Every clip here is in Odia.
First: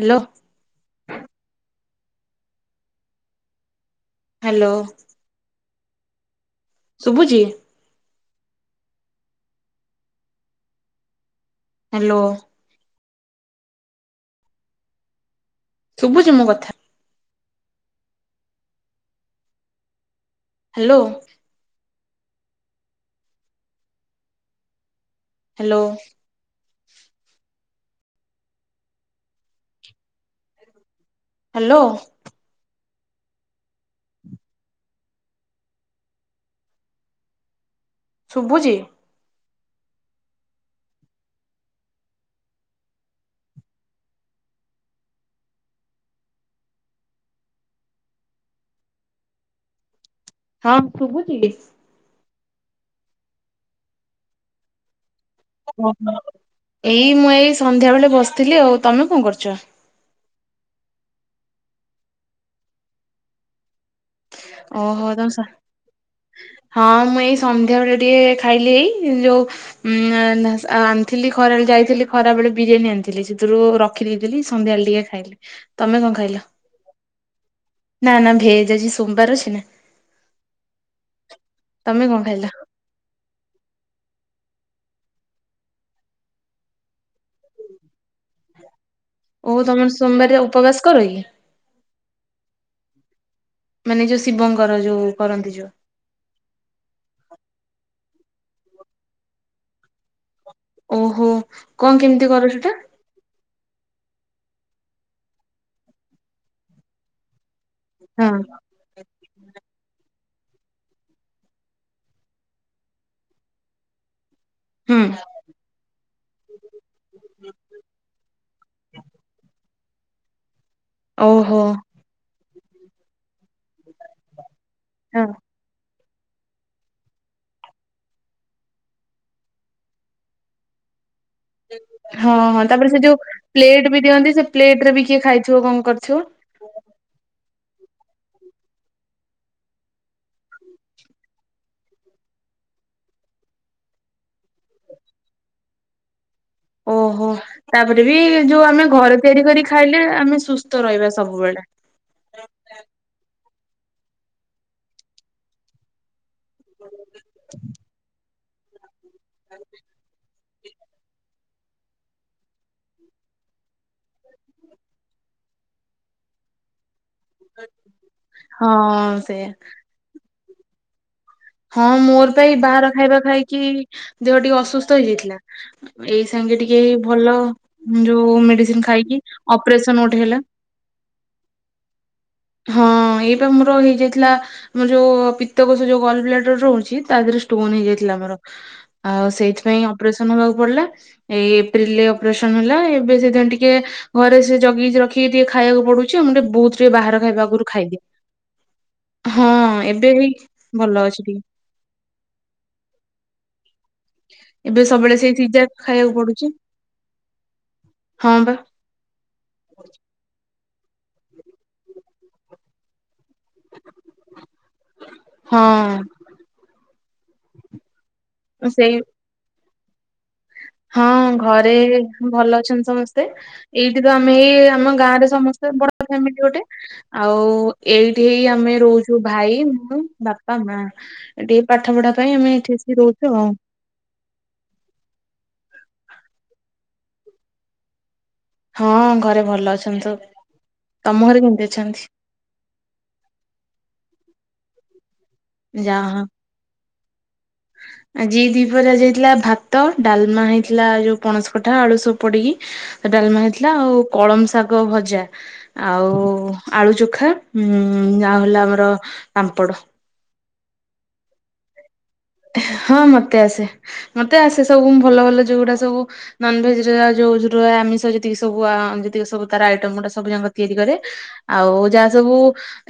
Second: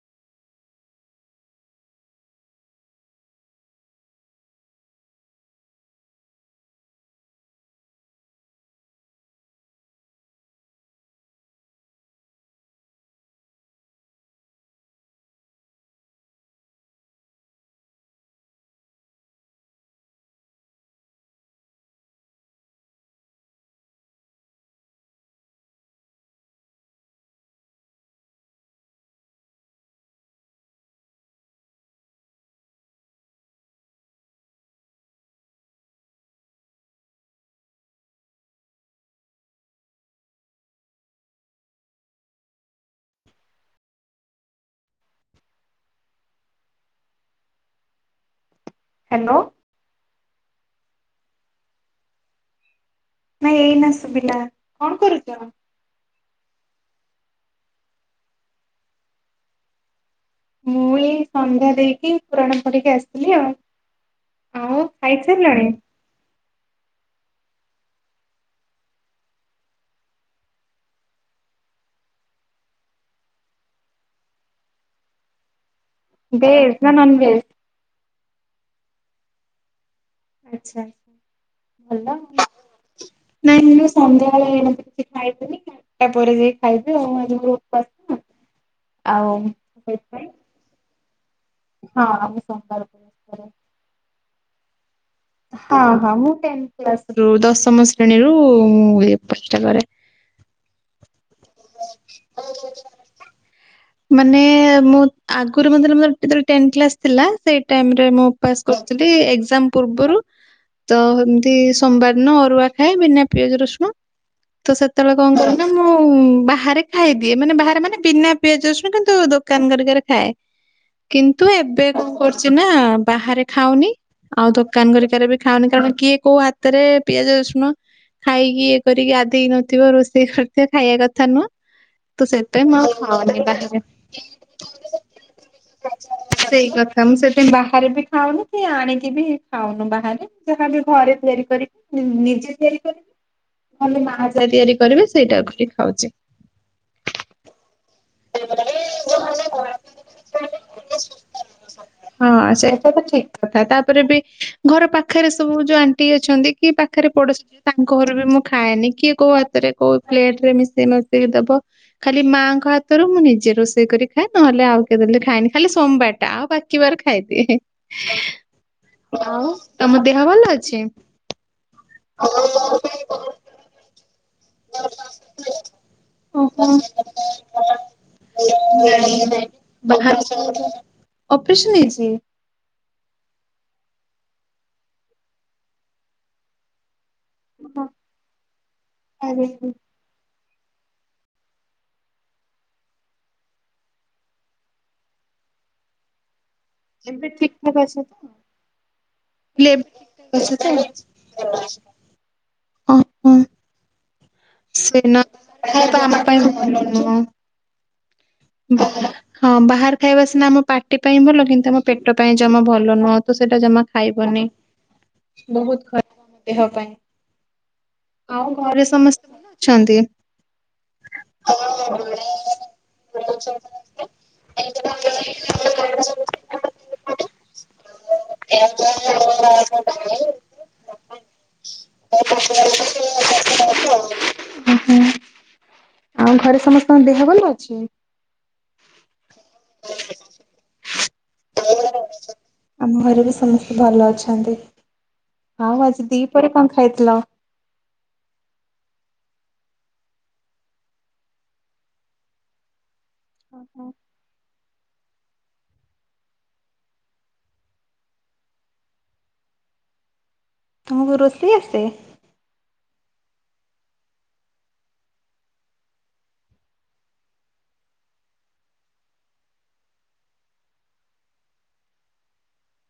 Hello hello. ଶୁବୁଚି? ହାଲୋ। ଶୁବୁଚି ମୋ କଥା? ହାଲୋ। ହାଲୋ। ହାଲୋ। ଶୁବୁଚି। ହାଲୋ। ହଁ ଶୁବୁଚି। ନାଇଁ ଏଇନା ଶୁବୁଲା। କଣ କରୁଚ? ଓହୋ ଏଇ ମୁଁ ଏଇ ସନ୍ଧ୍ୟା ବେଳେ ବସଥିଲି ଆଉ। ତମେ କଣ କରୁଚ? ମୁଁ ଏଇ ସନ୍ଧ୍ୟା ଦେଇକି, ପୁରାଣ ପଢିକି ଆସଥିଲି ଆଉ। ଆଉ ଓହୋ ତମେ ସ ଖାଇସାରିଲଣି? ହଁ ମୁଁ ଏଇ ସନ୍ଧ୍ୟା ବେଳେ ଟିକେ ଖାଇଲି ଏଇ ଯୋଉ ଉଁ ଆ [unintelligible] ଆଣଥିଲି ଖରାବେଳେ ଯାଇଥିଲି ଖରା ବେଳେ ବିରିୟାନୀ ଆଣିଥିଲି ସେଥିରୁ ର ଖିଦେଇଥିଲିି ସନ୍ଧ୍ୟାବେଳେ ଟିକେ ଖାଇଲି। ତମେ କଣ ଖାଇଲ? ଭେଜ୍ ନା ନନ୍ ଭେଜ୍? ନା ନା ଭେଜ ଅଜି ସୋମବାର ଅଛି ନା। ଆଚ୍ଛା ଛା ତମେ ଭଲ। କଣ ଖାଇଲ ନାଇଁ ମୁଁ ସନ୍ଧ୍ୟାବେଳେ [unintelligible] କିଛି ଖାଇଦେଲି। ତାପରେ ଯାଇ ଖାଇବି ଆଉ ଆଜି ମୋର ଉପାସ ନା। ଆଉ ଓ ତମେ ସେଥିପାଇଁ ସୋମବାରିଆ ଉପବାସ କର କି? ହଁ ଆମେ ସୋମବାର କ ମାନେ ଯୋଉ ଶିବଙ୍କର ଯୋଉ କରନ୍ତି ଯୋଉ ହଁ ହଁ ମୁଁ ଟେନ୍ କ୍ଲାସରୁ ଦଶମ ଶ୍ରେଣୀରୁ ମୁଁ ଏ ଉପାସଟା କରେ। ଓହୋ କଣ କେମିତି କର ସେଟା? ମାନେ ମୁଁ ଆଗରୁ ମାନେ ଯେତେଳେ ମୋର ଯେତେଳେ ଟେନ୍ କ୍ଲାସ୍ ଥିଲା ସେଇ ଟାଇମ୍ ରେ ମୁଁ ଉପାସ କ ଏକ୍ଟୁଆଲି ଏଜାମ ପୂର୍ବରୁ। ତ ଏମିତି ସୋମବାର ଦିନ ଅରୁଆ ଖାଏ, ବିନା ପିଆଜ ରସୁଣ। ତ ହୁଁ ସେତେଳେ କଣ କରୁ ନା ମୁଁ ବାହାରେ ଖାଇଦିଏ ମାନେ ବାହାରେ ମାନେ ବିନା ପିଆଜ ରସୁଣ କିନ୍ତୁ ଦୋକାନ ହେରିକରେ ଖାଏ, କିନ୍ତୁ ଓହୋ ଏବେ କଣ କରୁଚି ନା ବାହାରେ ଖାଉନି। ଆଉ ଦୋକାନ ହଁ ଗରିକାରେ ବି ଖାଉନି କାରଣ କିଏ କୋଉ ହା ତରେ ପିଆଜ ରସୁଣ ଖାଇକି ଇଏ କରିକି ଆଧେଇ ନଥିବ ରୋଷେଇ କରିଥିବ ଖାଇଆ କଥା ନୁହଁ। ତ ହଁ ହଁ ସେଥିପାଇଁ ମୁଁ ତାପରେ ସେ ଆଉ ଯୋଉ ଖାଉନି ବାହାରେ। ପ୍ଲେଟ ବି ଦିଅନ୍ତି ସେ ପ୍ଲେଟ ରେ ବି କିଏ ଖାଇଥିବ କଣ କରିଥିବ? ସେଇ କଥା ମୁଁ ସେଥିାଇଁ ବାହାରେ ବି ଖାଉନି କି ଆଣିକି ବି ଖାଉନୁ ବାହାରେ ଯାହା ବି ଘରେ ତିଆରି କରି ନିଜେ ତିଆରି କରିବି ଖଲି ମା ଯାହା ତିଆରି କରିବେ ସେଇଟାକୁ ଟିକେ ଖାଉଚି। ଓହୋ ତାପରେ ବି ଯୋଉ ଆମେ ଘରେ ତିଆରି କରି ଖାଇଲେ ଆମେ ସୁସ୍ଥ ରହିବା ସବୁବେଳେ। ହଁ ସେଇଟା ତ ଠିକ କଥା। ତାପରେ ବି ଘର ପାଖରେ ସବୁ ଯୋଉ ଆଣ୍ଟି ଅଛନ୍ତି କି ପାଖରେ ପଡୋଶି ଯିଏ ତାଙ୍କ ଘରେ ବି ମୁଁ ଖାଏନି କିଏ କୋଉ ହାତରେ କୋଉ ପ୍ଲେଟ ରେ ମିଶେଇ ନ ଦବ। ଖାଲି ମାଙ୍କ ହା ତରେ ମୁଁ ନିଜେ ରୋଷେଇ କରି ଖାଏ ନହେଲେ ଆଉ କେ ଦେଲେ ଖାଏନି ଖାଲି ସୋମବଟା ଆଉ ବା କିବାରେ ଖାଇଦିଏ। ହଁ ସେଇଆ ଆଉ ତମ ଦେହ ଭଲ ଅଛି? ହଁ ମୋର ପା ବାହାର ଖାଇବା ଖାଇକି ଦେହ ଟିକେ ଅସୁସ୍ଥ ହେଇଯାଇଥିଲା। ଏଇ ସାଙ୍ଗେ ଟିକେ ଏଇ ଭଲ। ଯୋଉ ମେଡିସିନ ଖାଇକି ଅପରେସନ ଗୋଟେ ହେଲା। ଅଫିସି ନେଇଚି। ହଁ ଏଇପା ମୋର ହେଇ ଯାଇଥିଲା। ଏ ଯୋଉ ପିତ୍ତକୋଷ ଯୋଉ ଗଲ ବ୍ଲାଡର ରହୁଛି ତା ଦେହରେ ଷ୍ଟୋନ ହେଇଯାଇଥିଲା ତାର। ଆ ସେଇଥିପାଇ ଅପରେସନ ହବାକୁ ପଡିଲା। ଏଇ ଏପ୍ରିଲ ରେ ଅପରେସନ ହେଲା ଏବେ ସେଥି ପାଇଁ ଟିକେ ଘରେ ସେ ଜଗିକି ଜଖି କି ଟିକେ ଖାଇବାକୁ ପଡୁଛି ଆଉ। ମୁଁ ଟିକେ ବହୁତୁ ଟିକେ ବାହାର ଏବେ ଖାଇବା ଠିକ ଆଗରୁ ଖାଇଦିଏ। ହଁ ଏବେ ହେଇ ପ୍ଲେମେ। ଭଲ ଅଛି ଟିକେ ଓହୋ। ଏବେ ସେ ସବୁବେଳେ ନ ସେଇ ସିଜା ଖାଇବା ଖାଇବାକୁ ଆମ ପାଇଁ ପଡୁଛି। ହଁ ବା। ହ ହଁ ବାହାର ଖାଇବା ସିନା ଆମ ପାଟି ପାଇଁ ଭଲ। କିନ୍ତୁ ଆମ ପେଟ ପାଇଁ ଜମା ଭଲ ନୁହଁ ତୁ ସେଇଟା ଜମା ଖାଇବନି। ହ ବହୁତୁ ଖରାପ ଦେହ ପାଇଁ। ଆଉ ଘରେ ସେଇ ସମସ୍ତେ ଅଛନ୍ତି। ହଁ ଘରେ ଭଲ ଅଛନ୍ତି ସମସ୍ତେ। ତେ। ଓହୋ ଏଇଠି ତ ଆମେ ଏଇ ଆମ ଗାଁରେ ସମସ୍ତେ ବଡ ପ୍ୟାମିଲି ଗୋଟେ। ଆଉ ଏଇଠି ହେଇ ଆମେ ରହୁଛୁ ଭାଇ ମୁଁ ବାପା ମା। ଏଟିକି ପାଟେ ପାଠ ପଢା ପାଇଁ ଆମେ ଏଠି ଆସି ରହୁଛୁ ଆଉ। ଉଁ ହୁଁ। ଆଉ ଘରେ ସମସ୍ତଙ୍କ ଦେହ ଭଲ ଅଛି। ହଁ ଘରେ ଭଲ ଅଛନ୍ତି ସବୁ। ତମ ଘରେ କେମିତି ଅଛନ୍ତି? ଆମ ଘରେ ବି ସମସ୍ତେ ଭଲ ଅଛନ୍ତି। ଆଉ ଯା ଆଜି ହଁ। ଦି ପହରେ କ ଖାଇ ଥିଲ? ଆଜି ଦି ପହରେ ଆଜି ହେଇଥିଲା। ଭାତ, ଡାଲମା ହେଇଥିଲା ଯୋଉ ପଣସ କଠା ଆଳୁ ସବୁ ପଡିକି। ଭାତ ଡାଲମା ହେଇଥିଲା। ଆଉ କଳମ ଶାଗ ଭଜା। ଆଉ ଆଳୁ ଚୋଖା ଉ ଆଉ ହେଲା ଆମର ପାମ୍ପଡ଼। ତୁମକୁ ରୋଷେଇ ଆସେ? ହଁ ମତେ ଆସେ। ମତେ ଆସେ ସବୁ ଭଲ ଭଲ ଯୋଉଗୁଡା ସବୁ ନନଭେଜ ଯଉ ଆମିଷ ଯେତିକି ସବୁ ଆ ଯେତିକି ସବୁ ତାର ଆଇଟମ ଗୁଟା ସବୁ ଯାକ ତିଆରି କରେ ଆଉ ଯାହା ସବୁ।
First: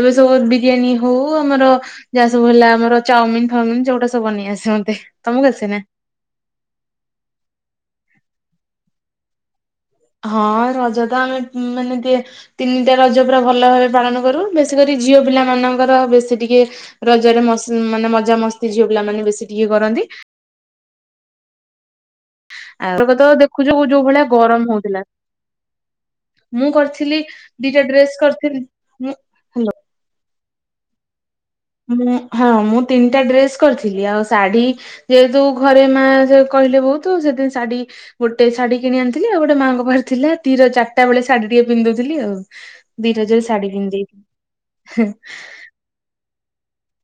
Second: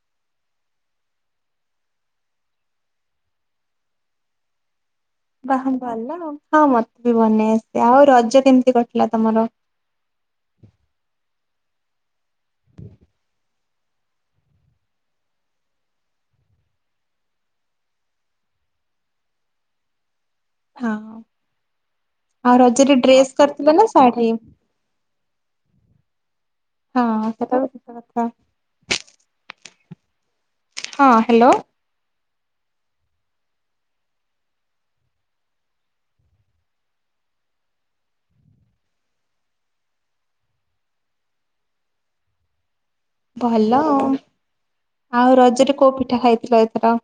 ଏବେ ସବୁ ବିରିୟାନୀ ହଉ ଆମର ଯାହା ସବୁ ହେଲା ଆମର ଚାଉମିନ ଫାଓମିନି ଯୋଉଗୁଡା ସବୁ ସବୁ ବନେଇ ଆସେ ମତେ। ବାହା ଭଲ ଆଉ। ହଁ ମତେ ବି ବନେଇ ଆସେ ଆଉ ରଜ କେମିତି କଟିଲା ତମର? ହଁ ରଜ ଟା ଆମେ ମାନେ ଦିଏ ତିନିଟା ରଜ ପୁରା ଭଲ ଭାବେ ପାଳନ କରୁ। ବେଶୀ କରି ଝିଅ ପିଲା ମାନଙ୍କର ବେଶୀ ଟିକେ ରଜରେ ମସ ମଜା ମସ୍ତି ଝିଅ ପିଲାମାନେ ବେଶୀ ଟିକେ କରନ୍ତି। ହଁ। ରଜରେ ଆଉ ଆଗ ତ ଡ୍ରେସ୍ ଦେଖୁଚ କରିଥିଲ ନା ଯୋଉ ଭଳିଆ ଶାଢୀ? ଗରମ ହଉଥିଲା। ମୁଁ ହଁ କରିଥିଲି ସେଟା ବି ଦିଟା ସତ ଡ୍ରେସ କଥା କରିଥିଲି। ହାଲୋ। ହଁ ହ୍ୟାଲୋ। ମୁଁ ହଁ ମୁଁ ତିନିଟା ଡ୍ରେସ କରିଥିଲି ଆଉ ଶାଢ଼ୀ ଯେହେତୁ ଘରେ ମା ଯେ କହିଲେ ବୋହୁତୁ ସେଥି ଶାଢୀ ଗୋଟେ ଶାଢୀ କିଣି ଆଣିଥିଲି ଆଉ ଗୋଟେ ମାଆଙ୍କ ପାଖରେ ଥିଲା ତିର ଚାରିଟା ବେଳେ ଶାଢୀ ଟିକେ ପିନ୍ଧୁ ଦଉଥିଲି ଆଉ। ଦିଟା ଯଉ ଶାଢ଼ୀ ଭଲ ପିନ୍ଧି ଆଉ। ଦେଇ। ହେଁ ଆଉ ରଜରେ କୋଉ ପିଠା ଖାଇଥିଲ ଏଥର? କୋ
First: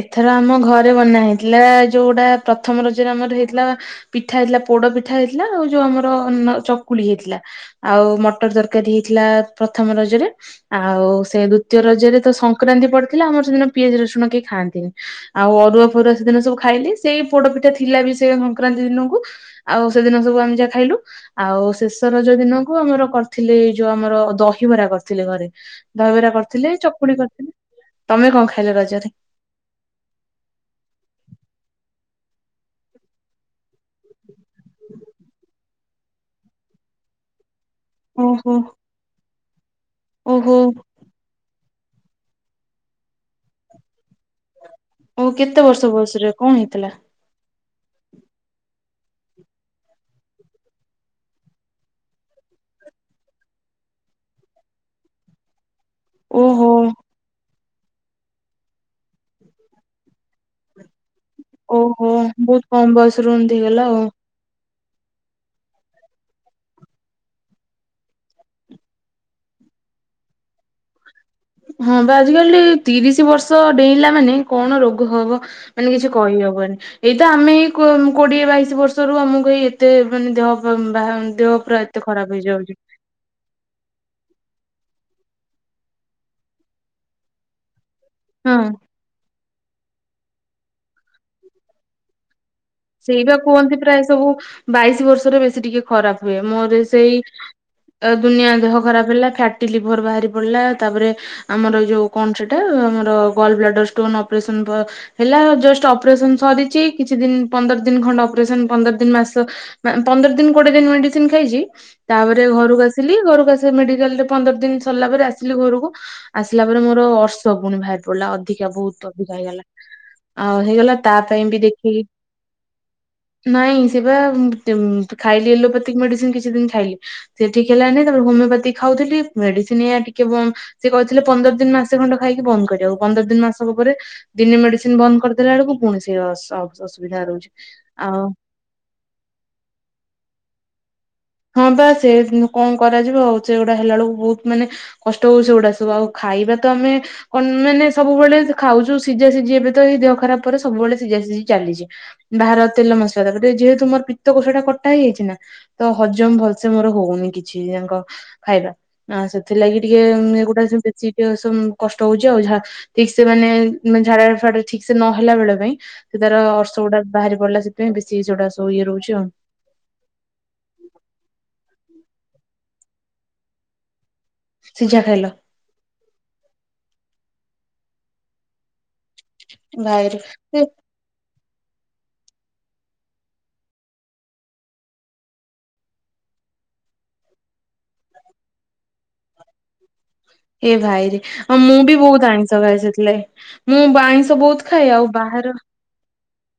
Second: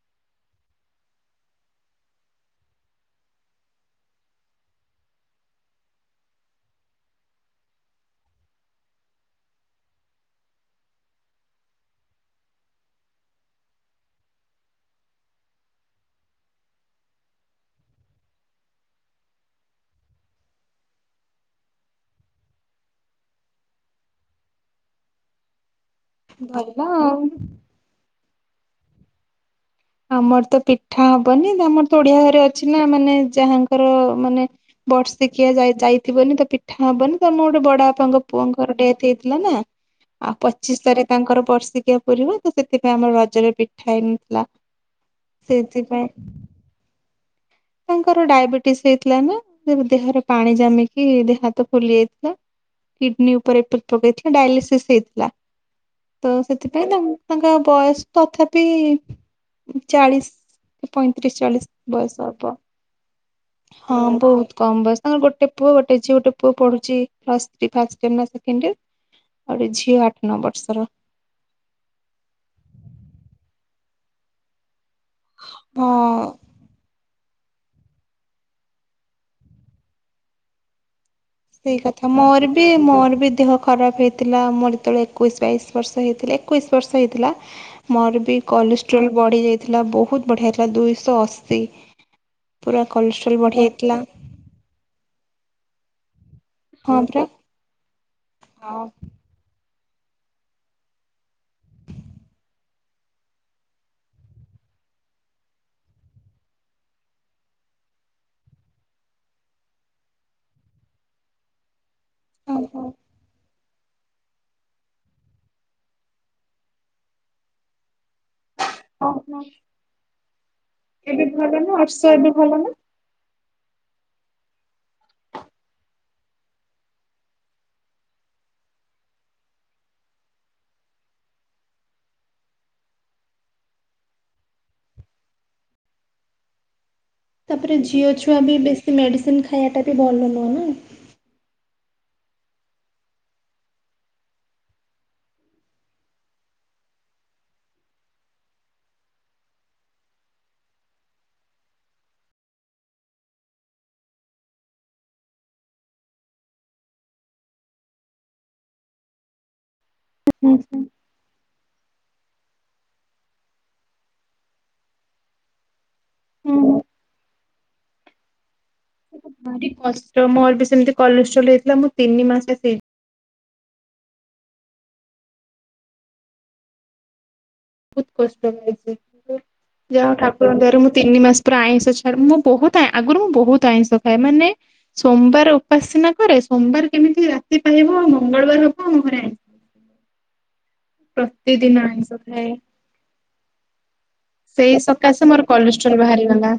ଏଥର ଆମ ଘରେ ବନା ହେଇଥିଲା ଯୋଉଟା ପ୍ରଥମ ରଜରେ ଆମର ହେଇଥିଲା ପିଠା ହେଇଥିଲା ପୋଡ ପିଠା ହେଇଥିଲା ଆଉ ଯୋଉ ଆମର ନ ଚକୁଳି ହେଇଥିଲା। ଆଉ ମଟର ତରକାରୀ ହେଇଥିଲା ପ୍ରଥମ ରଜରେ। ଆଉ ସେ ଦ୍ଵିତୀୟ ରଜରେ ତ ସଂକ୍ରାନ୍ତି ପଡିଥିଲା ଆମର ସେଦିନ ପିଆଜ ରସୁଣ କେ ଖାଆନ୍ତିନି ଆଉ ଅରୁଆ ଫରୁଆ ସେଦିନ ସବୁ ଖାଇଲି ସେଇ ପୋଡ ପିଠା ଥିଲା ବି ସେ ସଂକ୍ରାନ୍ତି ଦିନକୁ ଆଉ ସେଦିନ ସବୁ ଆମେ ଯାହା ଖାଇଲୁ ଆଉ ଶେଷ ରଜ ଦିନକୁ ଆମର କରିଥିଲେ ଏଇ ଯୋଉ ଆମର ଦହିବରା କରିଥିଲେ ଘରେ। ଦହିବରା କରିଥିଲେ, ଭଲ ଆଉ। ଚକୁଳି କରିଥିଲେ, ତମେ କଣ ଖାଇଲ ରଜରେ? ଆମର ତ ପିଠା ହବନି ଆମର ତ ଓଡିଆ ଘରେ ଅଛି ନା ମାନେ ଯାହାଙ୍କର ମାନେ ବର୍ଷିକିଆ ଯାଇଥିବନି ତ ପିଠା ହବନି ତ ମୋ ଗୋଟେ ବଡା ବାପାଙ୍କ ଓହୋ ପୁଅଙ୍କର ଡେଥ ହେଇଥିଲା ନା ଆଉ ଓହୋ ପଚିଶ ତାରେ ତାଙ୍କର ବର୍ସିକିଆ ପୁରିବ ତ ସେଥିପାଇଁ ଆମର ରଜରେ ପିଠା ହେଇନଥିଲା ଓ କେତେ ବର୍ଷ ସେଇଥିପାଇଁ ବୟସର କଣ ହେଇଥିଲା? ତାଙ୍କର ଡାଇବେଟିଶ୍ ହେଇଥିଲା ନା ଦେହରେ ପାଣି ଜମିକି ଦେହ ହାତ ଫୁଲି ଯାଇଥିଲା। କିଡନୀ ଉପରେ ଇଫେକ୍ଟ ପକେଇଥିଲା ଡାଇଲିସିସ୍ ହେଇଥିଲା ତ ଓହୋ ସେଥି ପାଇଁ ତାଙ୍କ ତାଙ୍କ ବୟସ ତଥାପି ଚାଳିଶ ପଇଁତିରିଶ ଚାଳିଶ ଓହୋ ବୟସ ହବ ବହୁତ କମ ବୟସରୁ ଏମିତି ହେଇଗଲା ହଁ ଆଉ। ବହୁତ କମ୍ ବୟସ। ତାଙ୍କର ଗୋଟେ ପୁଅ ଗୋଟେ ଝିଅ ଗୋଟେ ପୁଅ ପଢୁଛି ପ୍ଲସ ଥ୍ରି ଫାଷ୍ଟ ଇଅର୍। ଆଉ ଗୋଟେ ଝିଅ ଆଠ ନଅ ବର୍ଷର। ହଁ ବା ଆଜିକାଲି ତିରିଶ ବର୍ଷ ଡେଇଁଲା ମାନେ କଣ ରୋଗ ହବ ମାନେ ହଁ କିଛି କହିହବନି। ଏଇତ ଆମେ ଏଇ କୋ କୋଡିଏ ବାଇଶି ବର୍ଷରୁ ଆମକୁ ଏଇ ଏତେ ମାନେ ଦେହ ବା ଦେହ ସେଇ ପୁରା ଏତେ କଥା ଖରାପ ମୋର ବି ହେଇଯାଉଛି ମୋର ବି ଦେହ ଖରାପ ହେଇ ଥିଲା ମୋ ଯେତେବେଳେ ଏକୋଇଶି ବାଇଶି ବର୍ଷ ହେଇଥିଲା ଏକୋଇଶ ବର୍ଷ ହେଇଥିଲା ମୋର ବି ହଁ କଲେଷ୍ଟ୍ରୋଲ ବଢି ଯାଇଥିଲା ବହୁତ ବଢିଆ ଥିଲା ଦୁଇଶ ଅଶୀ। ପୁରା ସେଇ ବା କୋଲେଷ୍ଟ୍ରୋଲ ବଢି କୁହନ୍ତି ଯାଇଥିଲା ପ୍ରାୟ ସବୁ ବାଇଶି ବର୍ଷରେ ବେଶୀ ଟିକେ ଖରାପ ହୁଏ ମୋର ହଁ ସେଇ ପରା। ଦୁନିଆ ଦେହ ହଁ ଖରାପ ହେଲା ଫ୍ୟା ଫ୍ୟାଟି ଲିଭର୍ ବାହାରି ପଡ଼ିଲା ତାପରେ ଆମର ଯୋଉ କଣ ସେଟା ଆମର ଗଲ ବ୍ଲାଡର ଷ୍ଟୋନ ଅପରେସନ ପ ହେଲା ଜଷ୍ଟ ଅପରେସନ ସରିଚି କିଛି ଦିନ୍ ପନ୍ଦର ଦିନ ଖଣ୍ଡ ଅପରେସନ ପନ୍ଦର ଦିନ, ମାସ, ପନ୍ଦର ଦିନ, କୋଡିଏ ଦିନ ମେଡିସିନ ଖାଇଚି ତାପରେ ଘରକୁ ହଁ। ଆସିଲି ଘରକୁ ଆସିଲେ ମେଡିକାଲ ରେ ପନ୍ଦର ଦିନ ସରିଲା ପରେ ଆସିଲି ଘରକୁ ଆସିଲା ପରେ ମୋର ଅର୍ଷ ପୁଣି ବାହାରି ପୁଲା ଅଧିକା ବହୁତ ଅଧିକା ଓହୋ ହେଇଗଲା ଆଉ ହେଇଗଲା ତା ପାଇଁ ବି ଦେଖିକି ଭଲନା ନାଇଁ ସେ ବା ମୁଁ ଖାଇଲି ଏଲୋପାତିକ ମେଡିସିନ କିଛି ଦିନ ଖାଇଲି। ସେ ଠିକ୍ ହେଲାନି ତାପରେ ହୋମିଓପାଥି ଖାଉଥିଲି ମେଡିସିନି ଆ ଟିକେ ବନ୍ଦ ସେ କହିଥିଲେ ପନ୍ଦର ଦିନ, ମାସେ ଖଣ୍ଡ ଖାଇକି ବନ୍ଦ କରିବାକୁ ପନ୍ଦର ଦିନ, ମାସକ ପରେ ଦିନେ ମେଡିସିନ ବନ୍ଦ କରିଦେଲା ବେଳକୁ ପୁଣି ସେ ଅର୍ଶ [unintelligible] ତାପରେ ଝିଅ ଛୁଆ ବି ବେଶୀ ମେଡ଼ିସିନ ଖାଇବାଟା ବି ଭଲ ନୁହଁ ନା ହଁ ବା ସେ କଣ କରାଯିବ ଆଉ ସେଗୁଡା ହେଲା ବେଳକୁ ବହୁତ ମାନେ କଷ୍ଟ ହଉଚି ସେଗୁଡା ସବୁ ଆଉ ଖାଇବା ତ ଆମେ କଣ ମାନେ ସବୁବେଳେ ଖାଉଛୁ ସିଝା ସିଝି ଏବେ ତ ଏଇ ଦେହ ଖରାପ ପରେ ସବୁବେଳେ ସିଝା ସିଝି ଚାଲିଛି। ବାହାର ତେଲ ମସଲା ତା ଟେ ଯେହେତୁ ମୋର ପିତ୍ତକୋଷଟା କଟା ହେଇଯାଇଛି ନା ତ ହଜମ ଭଲସେ ମୋର ହଉନି କିଛି ତାଙ୍କ ଖାଇବା ଆ ସେଥିଲାଗି ଟିକେ ଏଗୁଡା ସେିଏ ଟେ ସବୁ କଷ୍ଟ ହଉଛି ଆଉ ଯାହା ଠିକ୍ ସେ ମାନେ ଝାଡା, ଫାଡା ଠିକ୍ ସେ ନ ହେଲା ବେଳେ ପାଇଁ ସେତାର ହୁଁ ହୁଁ, ଅର୍ଷ ଗୁଡ଼ା ବାହାରି ପଡିଲା ସେଥିପାଇଁ ବେଶୀ ସେଗୁଡା ସବୁ ଇଏ ରହୁଛି ଆଉ ଭାରି କଷ୍ଟ ମୋର ବି ସେମିତି କଲେଷ୍ଟଲ ହେଇଥିଲା ମୁଁ ତିନି ମାସ ସେ ସିଝା ଖାଇଲ? ବୋହୁତ କଷ୍ଟ ପାଇଚି ଯାହାହୋଉ ଭାଇରେ ଠକୁରଙ୍କ ଦୟାରୁ ମୁଁ ତିନି ମାସ ପୁରା ଆଇଁଷ ଛାଡି ମୁଁ ବୋହୁତ ଆଗରୁ ମୁଁ ବୋହୁତ ଆଇଁଷ ଖାଏ ମାନେ ସୋମବାରେ ଉପାସ ସିନା କରେ ସୋମବାର କେମିତି ରାତି ପାହିବ ମଙ୍ଗଳବାର ହବ ଆମ ଘରେ ଆଇଁଷ। ଏ ଭାଇରେ ଆଉ ମୁଁ ବି ବୋହୁତ ଆଇଁଷ ଖାଏ ସେଥିଲାଗି। ମୁଁ ଆଇଁଷ ବୋହୁତ ସେଇ ଖାଏ ଆଉ ସକାଶେ ବାହାର [unintelligible] ବାହାରିଗଲା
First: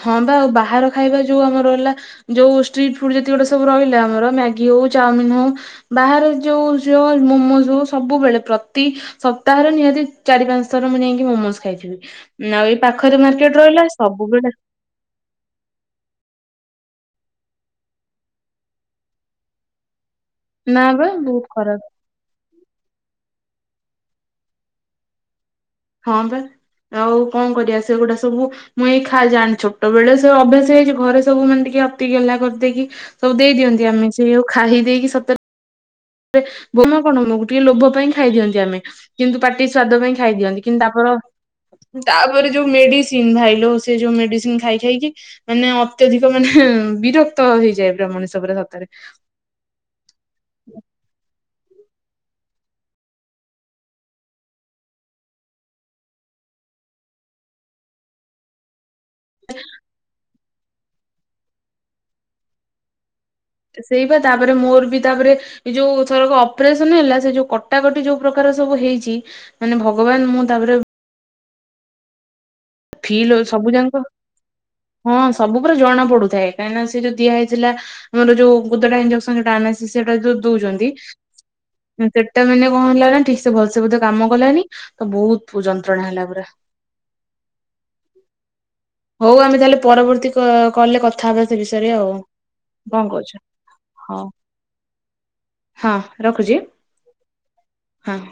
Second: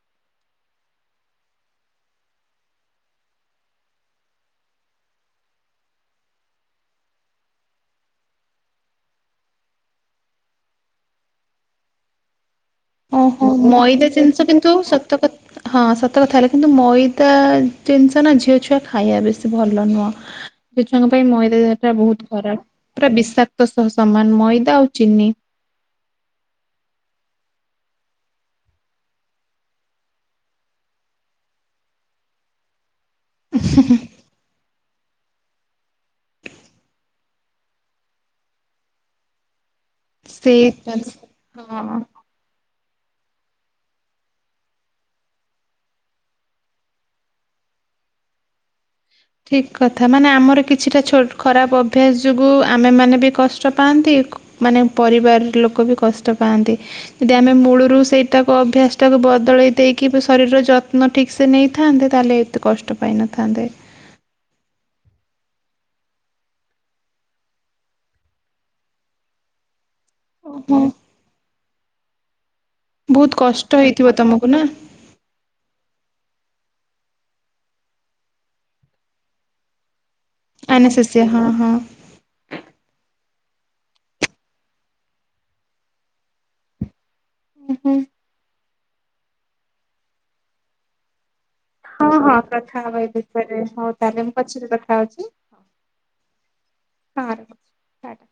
ହଁ ବା ଆଉ ବାହାର ଖାଇବା ଯୋଉ ଆମର ହେଲା ଯୋଉଷ୍ଟିଟ୍ ଫୁଡ ଯେତିକ ଗୋଟେ ସବୁ ରହିଲା ଆମର ମ୍ୟାଗି ହୋଉ ଚାଓମିନ ହୋଉ ବାହାରୁ ଯୋଉ ଯୋଉ ମୋମୋଜ ହୋଉ ସବୁବେଳେ ପ୍ରତି ସପ୍ତାହରେ ନିହାତି ଚାରି ପାଞ୍ଚ ଥର ମୁଁ ଯାଇକି ମୋମୋଶ୍ ଖାଇଥିବି। ନାଁ ଆଉ ଏଇ ପାଖରେ ମାର୍କେଟ ରହିଲା ସବୁବେଳେ ତ ସତକ ହଁ ସତ କଥା ହେଲା କିନ୍ତୁ ମଇଦା ଜିନିଷ ନା ଝିଅ ଛୁଆ ଖାଇବା ବେଶୀ ଭଲ ନୁହଁ। ନା ଝିଅ ବା ଛୁଆଙ୍କ ପାଇଁ ବହୁତ ମଇଦା ଖରାପ। ଟା ବୋହୁତ ଖରାପ ପୁରା ବିଷାକ୍ତ ସହ ସମାନ ମଇଦା ଆଉ ଚିନି। ହଁ ବା ଆଉ କଣ କରିବା ସେଗୁଡା ସବୁ ମୁଁ ଏଇ ଖା ଜାଣି ଛୋଟ ବେଳେ ସେ ଅଭ୍ୟାସ ହେଇଛି ଘରେ ସବୁ ମାନେ ଟିକେ ଅତି ଗେଲା କରିଦେଇକି ସବୁ ଦେଇ ଦିଅନ୍ତି ଆମେ ସେଇ ଆଉ ଖାଇ ଦେଇକି ସତରେ ବୋମା କଣ ମୋମକୁ ଟିକେ ଲୋଭ ପାଇଁ ଖାଇ ଦିଅନ୍ତି ଆମେ କିନ୍ତୁ ପାଟି ସ୍ଵାଦ ପାଇଁ ସେଇ ଖାଇଦିଅନ୍ତି କିନ୍ତୁ ତାପର ହଁ। ତା ତାରେ ଯୋଉ ମେଡିସିନ ଭାଇଲୋ ସେ ଯୋଉ ମେଡିସିନ ଖାଇ ଖାଇକି ମାନେ ଅତ୍ୟଧିକ ମାନେ ବିରକ୍ତ ହେଇଯାଏ ପୁରା ମଣିଷ ପୁରା ସତରେ ଠିକ କଥା ମାନେ ଆମର କିଛିଟା ଛୋଟ ଖରାପ ଅଭ୍ୟାସ ଯୋଗୁଁ ଆମେମାନେ ବି କଷ୍ଟ ପାଆନ୍ତି। ମାନେ ପରିବାର ଲୋକ ବି କଷ୍ଟ ପାଆନ୍ତି ଯଦି ଆମେ ମୂ ଳୁରୁ ସେଇଟାକୁ ଅଭ୍ୟାସ ସେଟାକୁ ବଦଳେଇ ଦେଇକି ଶରୀରର ଯତ୍ନ ଠିକ ସେ ନେଇଥାନ୍ତେ ତାଲେ ଏତେ କଷ୍ଟ ପାଇନଥାନ୍ତେ। ସେଇ ବା ତାପରେ ମୋର ବି ତାପରେ ଏ ଯୋଉ ଥରକ ଅପରେସନ ହେଲା ସେ ଯୋଉ କଟାକଟି ଯୋଉ ପ୍ରକାର ସବୁ ହେଇଚି। ମାନେ ଭଗବାନ ମୁଁ ତାପରେ ଓହୋ। ଫିଲ୍ ବୋହୁତ ସବୁ କଷ୍ଟ ଯାକ ହେଇଥିବ ତମକୁ ନା? ହଁ ସବୁ ପୁରା ଜଣା ପଡୁଥାଏ କାହିଁକିନା ସେ ଯୋଉ ଦିଆ ହେଇଥିଲା ଆମର ଯୋଉ ଗୋଦଡା ଇଞ୍ଜେକସନ ଯୋଉ ଆନା ସେଶିଆ ଯୋଉ ଦୋଉଚନ୍ତି ଆନାସେସିଆ ହଁ ହଁ। ସେଟା ମାନେ କଣ ହେଲା ନା ଠିକ ସେ ଭଲସେ ବୋଧେ କାମ କଲାନି ତ ବୋହୁତ ଯନ୍ତ୍ରଣା ହେଲା ପୁରା। ଉଁ ହୁଁ। ହୋଉ ଆମେ ତାଲେ ପରବର୍ତ୍ତୀ କଲରେ କଥା ହବା ସେ ବିଷୟରେ ହଁ ଆଉ। ହଁ କଥା ହବା କଣ ଏଇ କହୁଛ ବିଷୟରେ ହଉ ତାଲେ ମୁଁ ପଛରେ କଥା ହୋଉଚି। ରଖୁଚି ରଖୁଛି ଟା ହଁ। ଟା।